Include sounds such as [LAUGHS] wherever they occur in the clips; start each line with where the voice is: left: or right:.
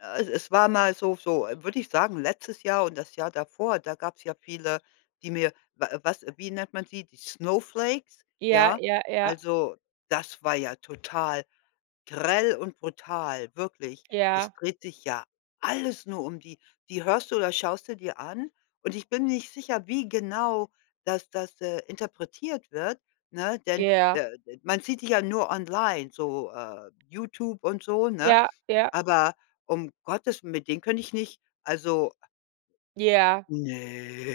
left: Äh, es war mal so so würde ich sagen, letztes Jahr und das Jahr davor, da gab's ja viele, die mir wa was wie nennt man sie, die Snowflakes,
right: Ja,
left: ja?
right: ja, ja.
left: Also, das war ja total grell und brutal, wirklich. Es
right: Ja.
left: dreht sich ja alles nur um die. Die hörst du oder schaust du dir an und ich bin nicht sicher, wie genau das das, äh, interpretiert wird, ne, denn
right: Ja.
left: der de man sieht die ja nur online, so, äh, YouTube und so, ne?
right: Ja. Ja.
left: Aber um Gottes mit denen könnte ich nicht, also
right: Ja.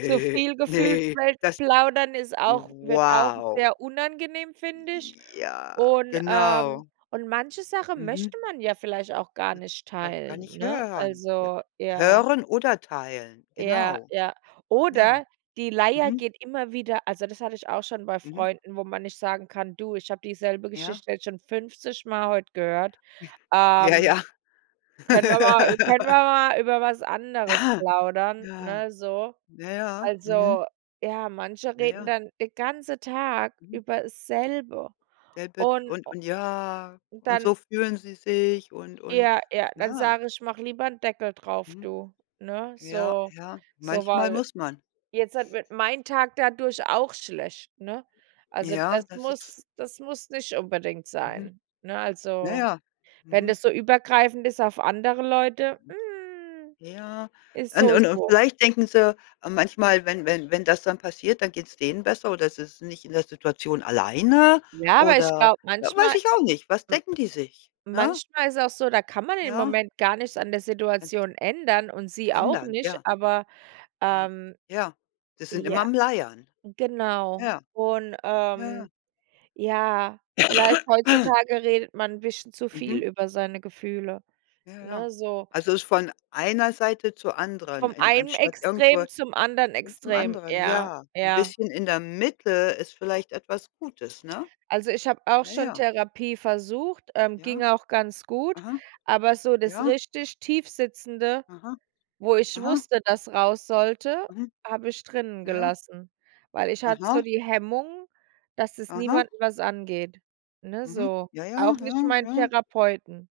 right: Zu viel gefühlt,
left: ne,
right: weil
left: das
right: plaudern ist auch wird auch
left: wow!
right: sehr unangenehm, finde ich.
left: Ja,
right: Und, ähm
left: genau.
right: und manche Sache
left: Mhm.
right: möchte man ja vielleicht auch gar nicht
left: Ga gar
right: teilen,
left: nicht
right: ne?
left: hören, ja,
right: Also, ja.
left: hören oder teilen,
right: Ja,
left: genau.
right: ja.
left: Ja.
right: Oder die Leier
left: Mhm.
right: geht immer wieder also, das hatte ich auch schon bei
left: Mhm.
right: Freunden, wo man nicht sagen kann: „Du, ich habe dieselbe
left: Ja.
right: Geschichte jetzt schon 50 Mal heute gehört,
left: [SNORTS] Ja
right: ähm,
left: ja.
right: können wir
left: [LAUGHS]
right: mal ü können wir mal über was anderes
left: Aha.
right: plaudern,
left: Ja,
right: ne, so?“
left: ja, ja. Mhm.
right: Also, ja, manche
left: Ja,
right: reden
left: ja.
right: dann den ganze Tag
left: Mhm.
right: über dasselbe
left: [UNINTELLIGIBLE]
right: und
left: und
right: o
left: und ja, und
right: dann
left: so fühlen sie sich und und
right: ja, ja, dann
left: ja.
right: sage ich: „Mach lieber 'n Deckel drauf,
left: Mhm.
right: du, ne?“
left: Ja,
right: So
left: ja,
right: so,
left: manchmal
right: weil
left: muss man.
right: jetzt halt wird mein Tag dadurch auch schlecht, ne? Also,
left: Ja,
right: das
left: das ist
right: muss das muss nicht unbedingt
left: Mhm.
right: sein. Ne,
left: Na
right: also,
left: ja.
right: wenn
left: Mhm.
right: das so übergreifend ist auf andere Leute,
left: Mhm.
right: hm,
left: Ja,
right: ist
left: und
right: so
left: und und
right: so.
left: vielleicht denken sie manchmal, wenn wenn wenn das dann passiert, dann geht's denen besser oder sie sind nicht in der Situation alleine
right: Ja, aber ich
left: oder,
right: glaube,
left: äh, weiß
right: manchmal,
left: ich auch nicht, was
right: w
left: denken die sich, ne?
right: manchmal ist es auch so, da kann man im
left: Ja.
right: Moment gar nichts an der
left: [UNINTELLIGIBLE]
right: Situation ändern und sie auch
left: Ändern,
right: nicht,
left: ja.
right: aber,
left: Äh,
right: ähm
left: ja. Die sind immer
right: ja,
left: am Leiern.
right: genau.
left: Ja.
right: Und,
left: Ja, ja.
right: ähm, ja, vielleicht
left: [COUGHS]
right: heutzutage redet man 'n bisschen zu
left: Mhm.
right: viel über seine Gefühle,
left: Ja, ja.
right: ne, so.
left: Also, ist von einer Seite zur anderen,
right: Vom
left: en
right: einen
left: anstatt irgendwo
right: Extrem zum anderen
left: hin zum
right: Extrem,
left: anderen,
right: ja,
left: ja. 'N
right: ja.
left: bisschen in der Mitte ist vielleicht etwas Gutes, ne?
right: Also, ich habe auch
left: Ja,
right: schon
left: ja.
right: Therapie versucht, ähm,
left: Ja.
right: ging auch ganz gut,
left: Aha.
right: aber so das
left: Ja.
right: richtig Tiefsitzende,
left: Aha.
right: wo ich
left: Aha.
right: wusste, dass raus sollte,
left: Mhm.
right: habe ich drinnen
left: Ja ja.
right: gelassen, weil ich hatte so
left: Aha.
right: die Hemmungen, dass es
left: Aha.
right: niemanden was angeht, ne,
left: Mhm.
right: so,
left: Ja, ja,
right: auch nicht
left: ja,
right: mein
left: ja.
right: Therapeuten.